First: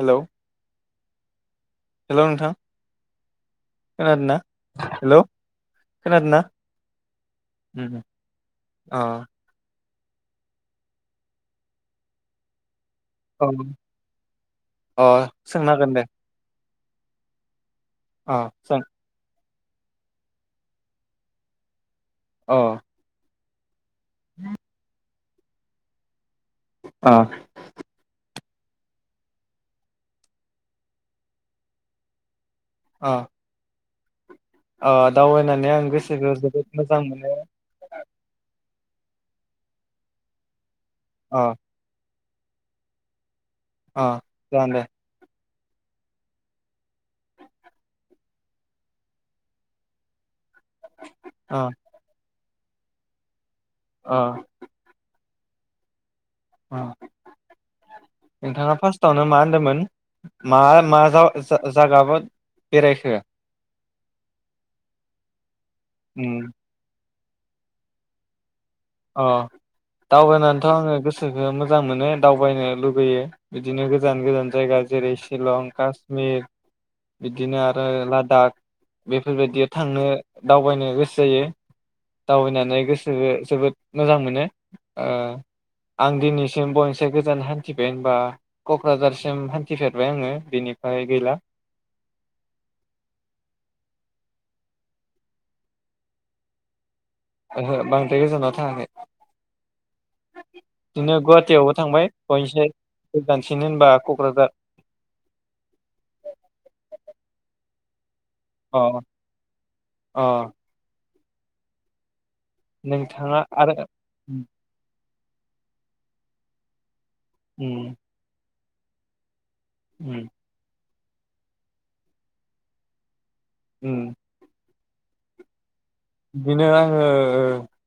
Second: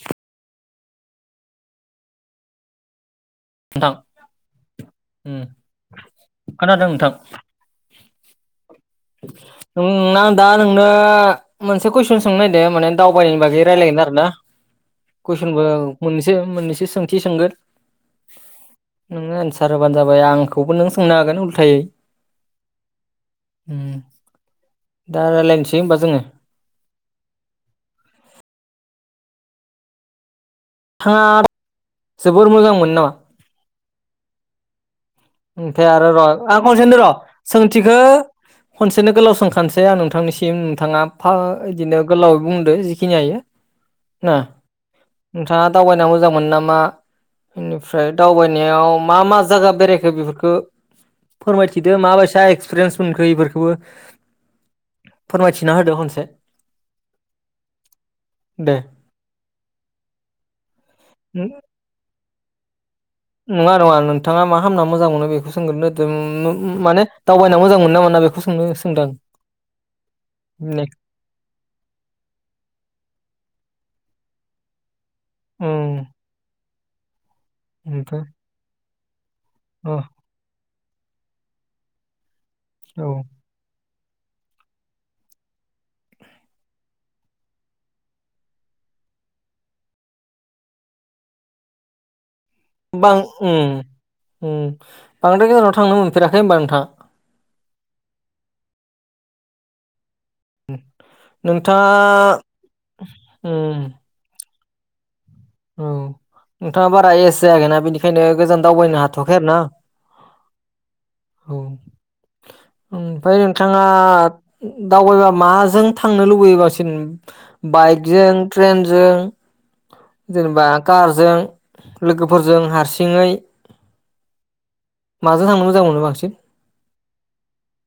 Hello. Hello नोंथां। नोंथां खोनादोंना हेलौ उम खोनादोंना खोनादों नोंथां। हम हम। अ। [unintelligible] मोनसे कुइसन सोंनो नागिरदो माने। दावबायनायनि अ बागै रायलायगोन आरो ना। अ कुइसनबो सोंनो हागोन मोननैसे मोननैसे सो सोंथि सोंगोन। आ सा एनसार होबानो जाबाय आंखौबो नों सोंनो हागोन उल्थायै अह उम [unintelligible] दा रायज्लायनोसै होनबा जोङो आ नोंथाङा जो जोबोर मोजांमोनो नामा? ओ ओमफ्राय आरो र आं खनसेहोनदो र मोनो सोंथिखो खनसेनो गोलाव सोंखानोसै आं नोंथांनिसिम बिथाङा फा अ इदिनो गोलावै बुंदो जिखिनि हायो अ ना जागोन दे नोंथाङा दावबायनो मोजां मोनो नामा बेनिफ्राय दावबायनायाव मा मा जायगा बेरायखो? खो बेफोरखो अ फोरमायथिदो मा बायसा एक्स एक्सपेरियेनस मोनखो इफोरखो? अ बो फोरमायथिना होदो खनसे अ दे नोंथाङा फार्स्टआवनो मा होनदोंमोन? मा? मा जा-जा -जागाबा बेरायखो नङा नङा नोंथाङा मा खामना मोजां मोनो बेखौ सोंग्रोनोदों उम माने दावबायना मोजां मोनो ना मोना बेखौ सोंनो? सोंदां अ दावबायनानैथ आङो नेक्स्ट गोसोखो मोजां मोनो दावबायनो लुुबैयो बिदिनो गोजान गोजान जायगा जेरै सि शिलं काश्मिर बिदिनो आरो ओमफ्राय लादाख बे बेफोरबायदि अ थांनो दावबायनो गोसो जायो दावबायनानै औ गोसोखो जोबोद मोजां मोनो ओ आं दिनैसिम बयनिसिम बांसिन गोजान हान्थिबाय होनबा कक्राझारसिम हान्थिफेरबाय आङो बिनिफ्राय गैला बां ‌उम उम बांद्राय गोजानाव थांनो मोनफेराखै होनबा नोंथां? ओहो बांद्राय गोजानाव थाङाखै। इदिनो गुवाहाटियावबो नोंथाङा थांबाय बयनिसाय गोजानसिन उम होनबा क'क्राझार औ बेखायनो गोजान दावबायनो अ हाथ'खै आरो ना अ औ उमफ्राय नोंथाङा उम उम दावबायबा माजों थांनो लुबैगासिनो उम बाइकजों ट्रेनजों जेनेबा कारजों लोगोफोरजों हारसिङै उम माजों थांनो मोजां मोनो बांसिन बिदिनो आङो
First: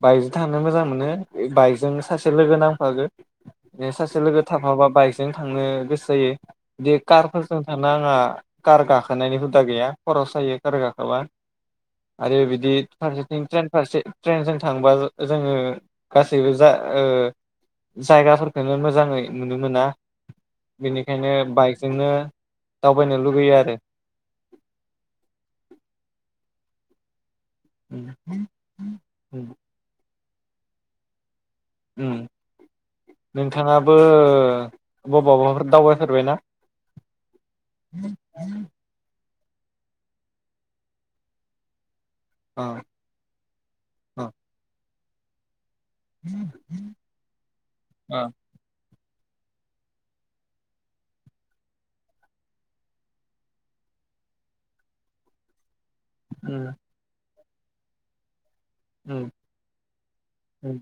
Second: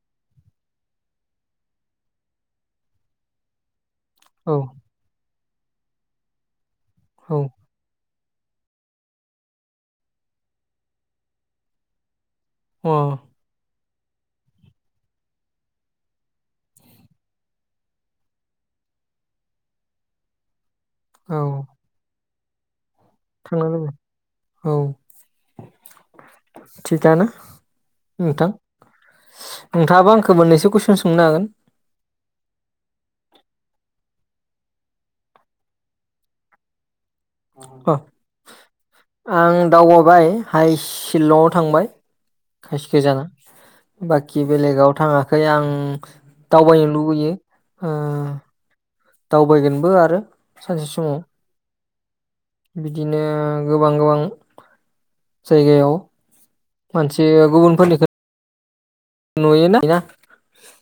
बाइकजों थांनो मोजां मोनो। बाइकजों सासे लोगो नांफागो सासे लोगो औ थाफाबा बाइकजों थांनो गोसो जायो बे औ कारफोरजों थांनो आंहा कार गाखोनायनि हुदा गैया खर' सायो कार गाखोबा आरो बिदि अ फारसेथि ट्रे फारसे ट्रेनजों थांबा जोङो गासैबो जा ओ जायगाफोरखौ मोजाङै नुनो मोना। बेनिखायनो बाइकजोंनो दावबायनो लुगैयो आरो थांनागौ औ थिगानो नोंथां उम नोंथाङाबो खो मोननैसो कुइसन सोंनो हागोन उम नोंथाङाबो बावबाफोर दावबायफेरबायना? अ आं दावबायबाय हाइस सिलंआव थांबाय अ हायेस गोजाना अ बाकि बेलेगाव थाङाखै आं दावबायनो लुबैयो अ ओं दावबायगोनबो आरो सानसे समाव बिदिनो गोबां गोबां जायगायाव उम मोनसे ओ गुबुनफोरनिखो उम नुयो ना उम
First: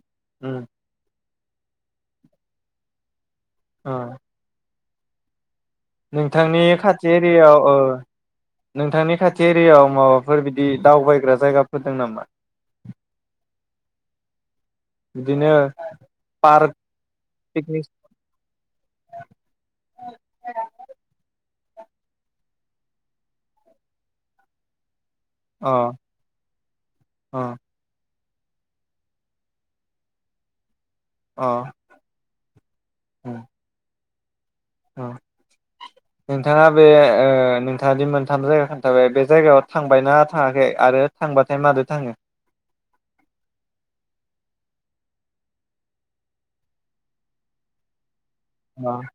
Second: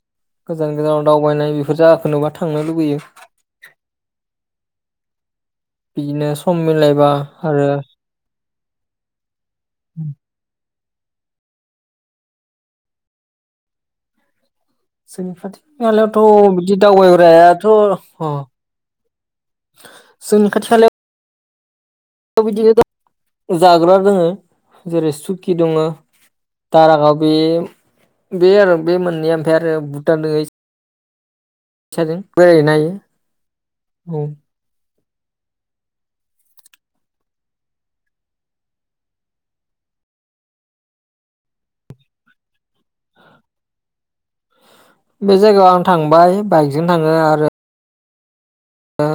उम गोजान गोजानाव दावबायनाय बेफोर जायगाखो नुबा थांनो लुबैयो औ बिदिनो सम नोंथांनि खाथि मिलायबा एरियायाव आरो ओ नोंथांनि खाथि एरियायाव माबाफोर बिदि दावबायग्रा जायगाफोर दं नामा जोंनि बिदिनो खाथि खालायावथ‌ पार्क बिदि दावबायग्रायाथ पिकनिक अह जोंनि खाथि खालायाव बिदिनो जाग्रा दङ जेरै सुकि अ दङो दारागाव बे अ बे आरो बे मोननैया ओमफ्राय आरो भुतान दङ अ सादों बोरायो ना इयो [inaudible] औ अ नोंथाङा बे ओ नोंथाङ दि मोनथाम जायगा खोन्थाबाय बे जायगायाव थांबाय ना थाङाखै आरो थांबाथाय मारै थाङो बे जायगायाव आं थांबाय बाइकजों थाङो आरो अ दा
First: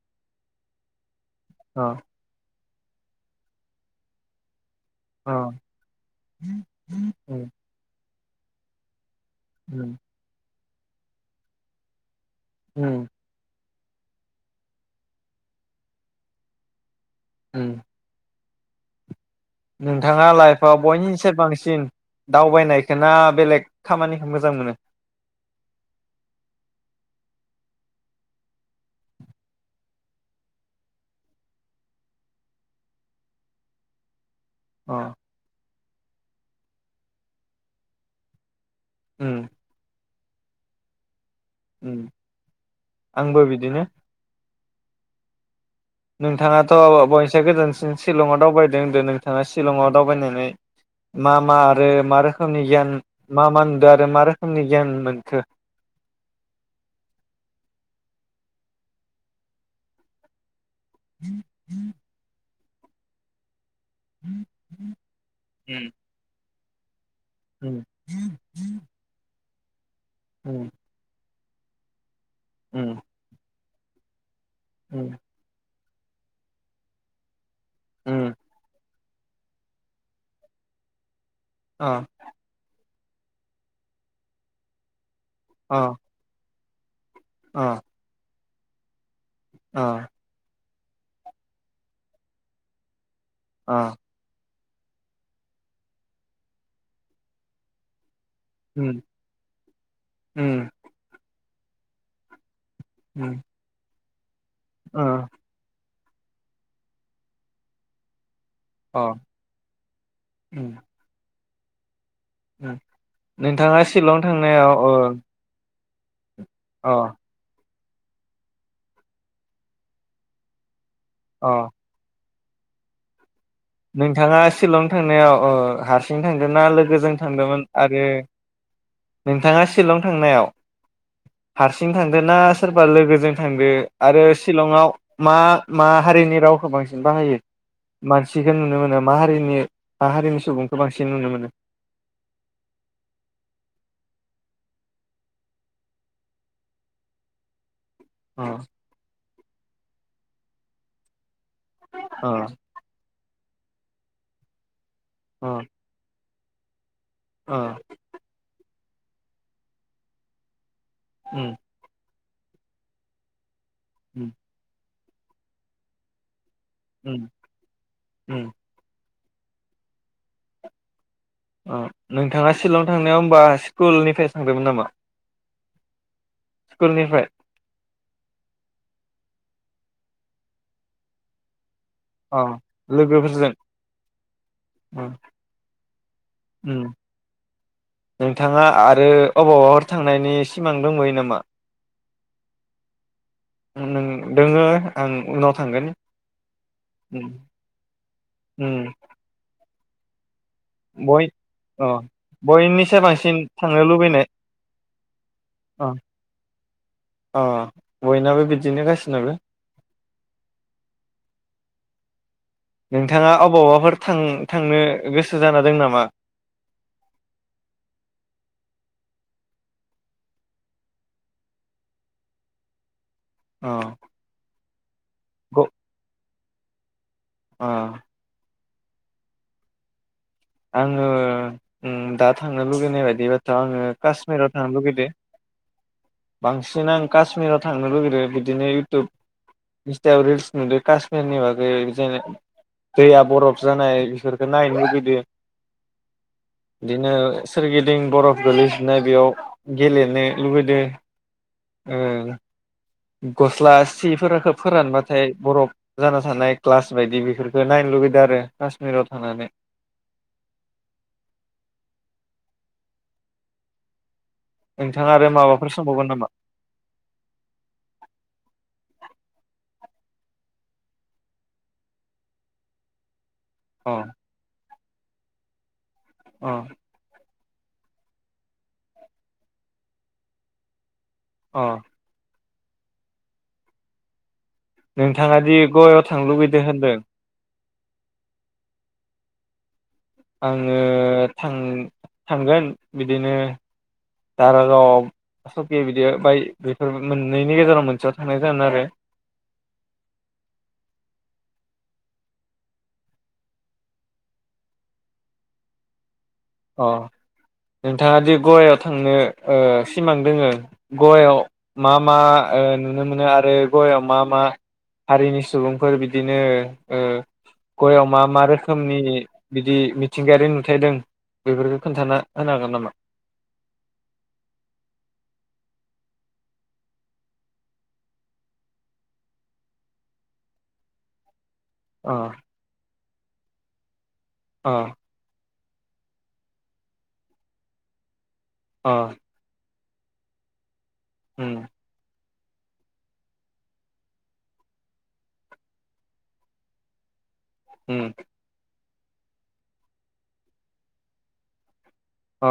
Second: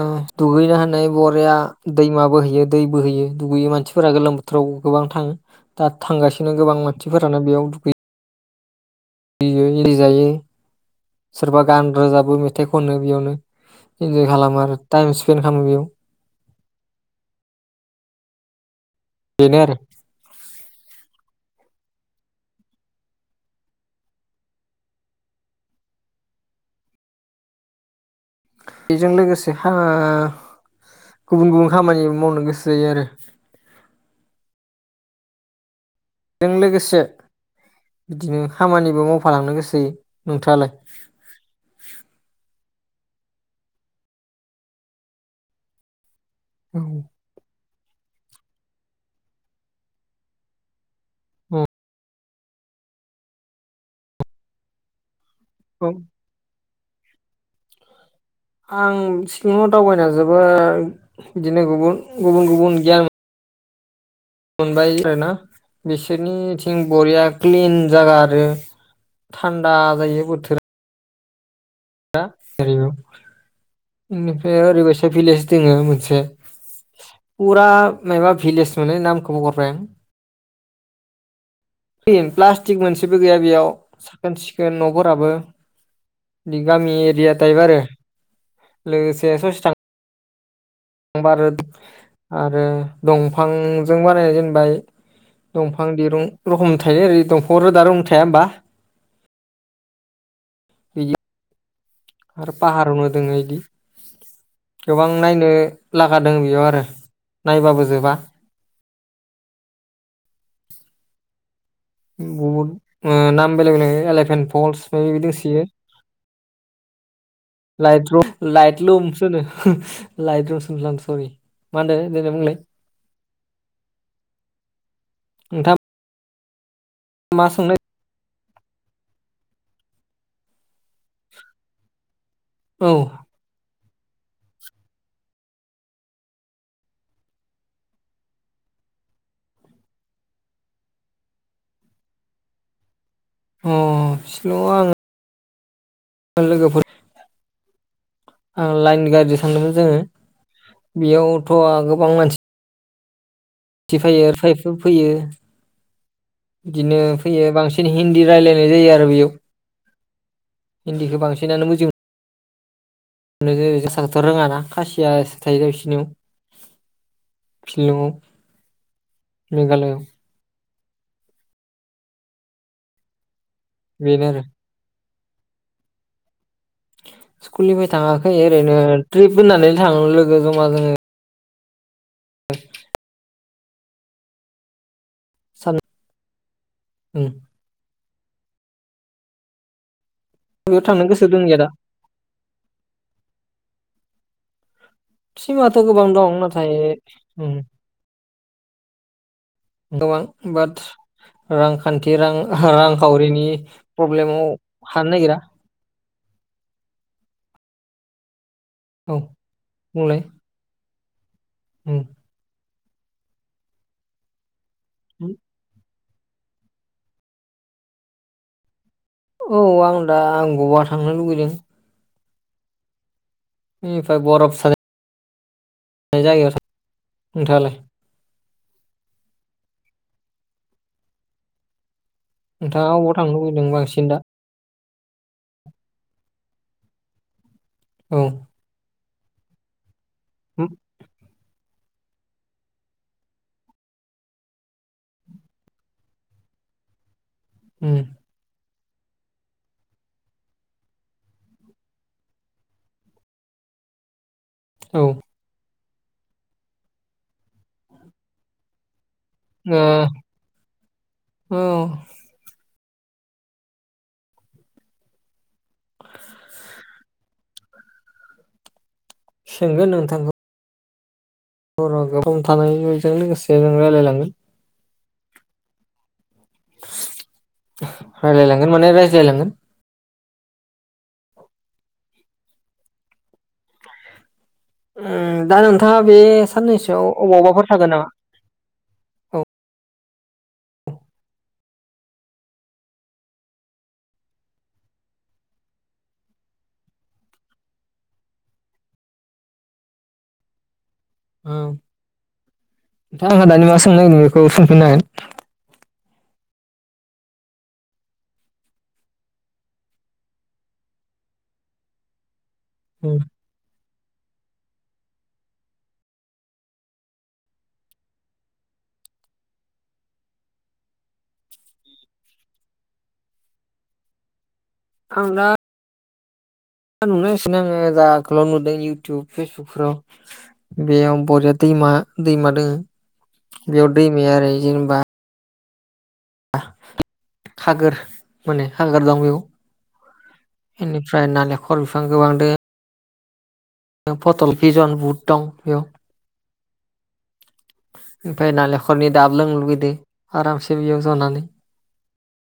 दुगै जाहोनाय बरिया अ दैमा बोहोयो दै बोहोयो दुगैयो मानसिफोरा गोलोम बोथोराव गोबां अ थाङो दा थांगासिनो उम गोबां मानसिफोरानो बेयाव दुगैयो एयो एरि उम जायो सोरबा गान रोजाब बो मेथाइ खनो उम बेयावनो इन्जय खालामो आरो टाइम सिपेन्द खालामो बेयाव उम बेनो आरो नोंथाङा लाइफआव बयनिसाय बांसिन दावबायनायखौ ना बेलेग खामानिखौ मोजां मोनो बेजों लोगोसे ओ गुबुन गुबुन खामानि मावनो गोसो जायो आरो औ जों लोगोसे बिदिनो खामानिबो उम मावफालांनो गोसो जायो नोंथालाय उम आंबो बिदिनो नोंथाङाथ' बयनिसाय गोजोनस शिलंआव दावबायदो होनदो नोंथाङा सिलंआव दावबायनानै मा मा आरो मा रोखोमनि गियान मा मा नुदों आरो मा रोखोमनि गियान मोनखो औ आं सिलंङाव दावबायना जोबोर बिदिनो गुबुन गुबुन गुबुन [unintelligible] मोनबाय आरोना उम बिसोरनि दिन बरिया क्लिन उम जागा आरो थान्दा जायो बोथोरा उम [inaudible] ज उम उम बे ओरैबायसा उम भिलेज दोङो मोन से पुरा उम मायबा भिलेज मोनो नाम खौबो हरबाय आं अ प्लास्टिक मोनसि सिबो गैया बेयाव साखोन सिखोन न'फोराबो अ बिगामि बिया तायब आरो अ लोगोसे ससे थां अ बा रो आरो अ दंफांजों बानायनाय जेनबाय दंफां दिरुं रखम थायो ओरै दंफांङाव रोदारुं थ थाया होमबा? उम्म बिदि आरो पाहारावनो उम दोंङो इदि अ गोबां नायनो लागादों बेयाव आरो नायबाबो जोबा अ उम्म बहुत नाम बेलेग नोंथाङा बेलेग शिलं एलेफेन थांनायाव फल्स इदि दोंसोयो। औ लाइट द्रब लाइट ल्दुमस सो होनो लाइट लुमसो होनफ्लांदो। अ [unintelligible] मा होनो देलाय‌ बुंलाय। नोंथाङा सिलं थांनायाव ओ नोंथाङा हारस सिं थांदोंना लोगो गो जों मा थांदोंमोन सोंनो आरो नोंथाङा सिलं थांनायाव हारसिं थांदों ना सोरबा औ लोगोजों थांदों? आरो सिलंआव मा मा हारिनि रावखौ बांसिन बाहायो मानस सिखौ नुनो मोनो मा हारिनि मा हारिनि सुबुंखौ बांसिन नुनो मोनो? अ सिलंआव' आं [unintelligible] लोगोफोर अ ओ लाइन गारि थांदोंमोन जोङो बेयाव थ' गोबां अ मानसि [inaudible] फैयो बिदिनो फैयो अ बांसिन हिन्दी रायलायनाय जायो। [unintelligible] दा बेयाव हिन्दीखौ उम बांसिनानो मोजों [inaudible] एसेबांथ' उम रोङाना खासि सियासो थायो बिसिनियाव। उम उम मेघालयाव। ओ नोंथाङा सिलं थांनायाव होमबा बेनो स्कुलनिफ्राय आरो थांदोंमोन नामा? स्कुलनिफ्राय स्कुलनिफ्राय थाङाखै ओरैनो ट्रिप होननानै थां लोगो जमा जोङो अ लोगोफोरजों। सान उम नोंथाङा आरो अबावबा फोर‌ थां नायनि सिमां बेयाव थांनो दंबावयो गोसो नामा? दंनिया दा दोङो आं उनाव सिमाङाथ' थांगोन गोबां दं नाथाय उम ओम उम गोबां बाद बय अ रांखान्थि बयनिसाय बांसिन रां-रांखावरिनि थांनो लुबैनाय पब्लेमाव हानो नागिरा। अ अ बयनाबो बिद बिदिनो औ गासिनाबो। बुंलाय उम नोंथाङा अबावबाफोर थां थांनो गोसो जाना दों नामा? औ आं दा गवा थांनो लुुबैदों। अ निफ्राय बरफ [unintelligible] ग [unintelligible] अ नोंथाङालाय? आङो उम दा थांनो नोंथाङा लुुबैनाय अबाव थांनो बायदिबाथ' लुबैदों आङो बांसिन दा कासमीराव थांनो लुगै बे बांसिन आं कासमिराव थांनो औ लुगैदो बिदिनो इउटुब इन्सतायाव रिल्स उम नुदो कासमिरनि बागै जेन दैया बरफ जानाय बेफोरखो नायनो लुगैदो। बिदिनो उम सोरगिदिं बरफ गोलै नो बेयाव गेलेनो लुबैदो ओ गस्ला सिफोरा खोब औ फोरानबाथाय ओ बरफ जाना थानाय ग्लास बायदि बेफोरफोरखो नायनो लुुगैदो आरो कासमिरावथ [unintelligible] नोंथाङा आरो माबाफोर सोंबावगोन नामा? सोंगोन नोंथांखौ बर' गोबां थानायजों लोगोसे जों अ रायलायलांगोन। अ रायलायलांगोन माने रायज्लायलांगोन। अ उम नोंथाङा दि दा नोंथाङा गवायाव बे थांनो लुुबैदो होनदों साननैसोआव अबावबाफोर थागोन नामा औ आङो थां थांगोन बिदिनो दारागाव सकि बिदि बाइक बेफोर मोननैनि गेजेराव मोनसेयाव थांनाय जागोन आरो औ [unintelligible] दानि मा सोंनो नागिर बेखौ सोंफिननो हागोन। अ नोंथाङा दि गवायाव थांनो ओ सिमां दोङो गवायाव मा मा? ओ नुनो मोनो आरो गयाव मा मा? हारिनि सुबुंफोर बिदिनो ओ गवायाव मा मा रोखोमनि बिदि मिथिंगायारि नुथाय दं? बेफोरखौ खोन्थाना होनो हागोन नामा? आं दा [unintelligible] आङो जा आगोलाव नुदों इउटुब फेसबुकफोराव बेयाव बर दैमा अ दैमादो बेआव दैमाया ओरै अ जेनेबा [unintelligible] खागोर माने अ हागार दं बेयाव। बेनिफ्राय उम नालेखर बिफां गोबां दं। [unintelligible] पटल भिजन बुहोद दं बेयाव उम फाय नालेख खरनि दाब लोंनो लुुबैदो आरामसे बेयाव जनानै। अ।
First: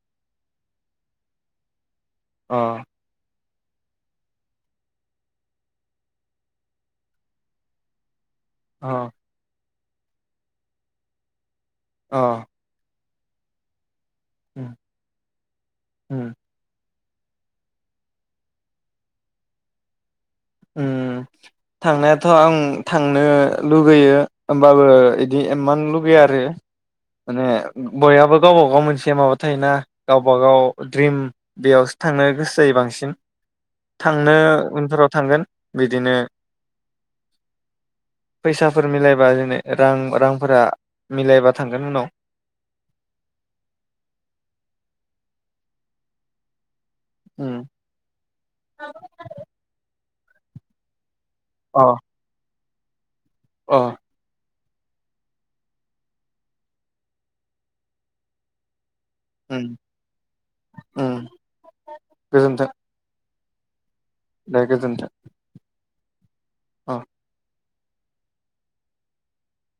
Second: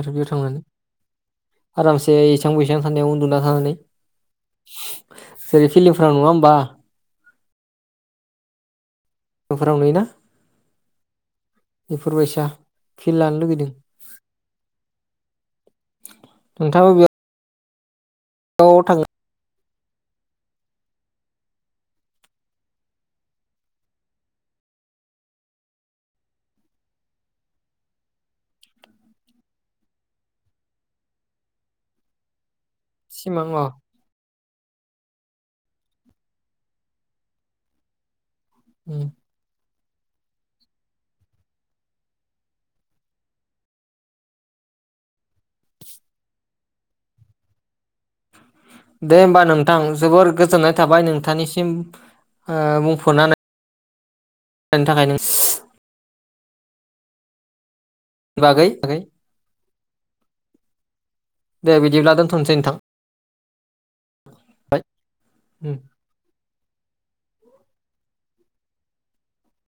आरो बेयाव थांनानै आरामसे एसां अ बैसां थान्दायाव उन्दु [unintelligible] जेरै फिलिमफोराव नुवा होम्बा। अ फोराव नोयो ना। बेफोर बायैसा अ खेल लानो लुबैदों। उम उम। औ थाङो। उम थांनायाथ' आं थांनो लुगैयो होमबाबो इदि इमान लुगैया आरो माने बयहाबो गावबागाव मोनसे माबा थायोना गावबा गाव द्रिम बेयावसो थांनो गोसो जायो बांसिन सिमां अ थांनो [unintelligible] थांगोन बिदिनो फैसाफोर उम। मिलायबा जेने रां रांफोरा मिलायबा थांगोन उनाव। उम। दे होमबा नोंथां जोबोर गोजोन्नाय थाबाय नों थानिसिम। अ ओ बुंफनानै अ बेनि थाखायनो बागै ओम दे बिदिब्ला दोनथनसै नोंथां दे गोजोन्थों उम। अ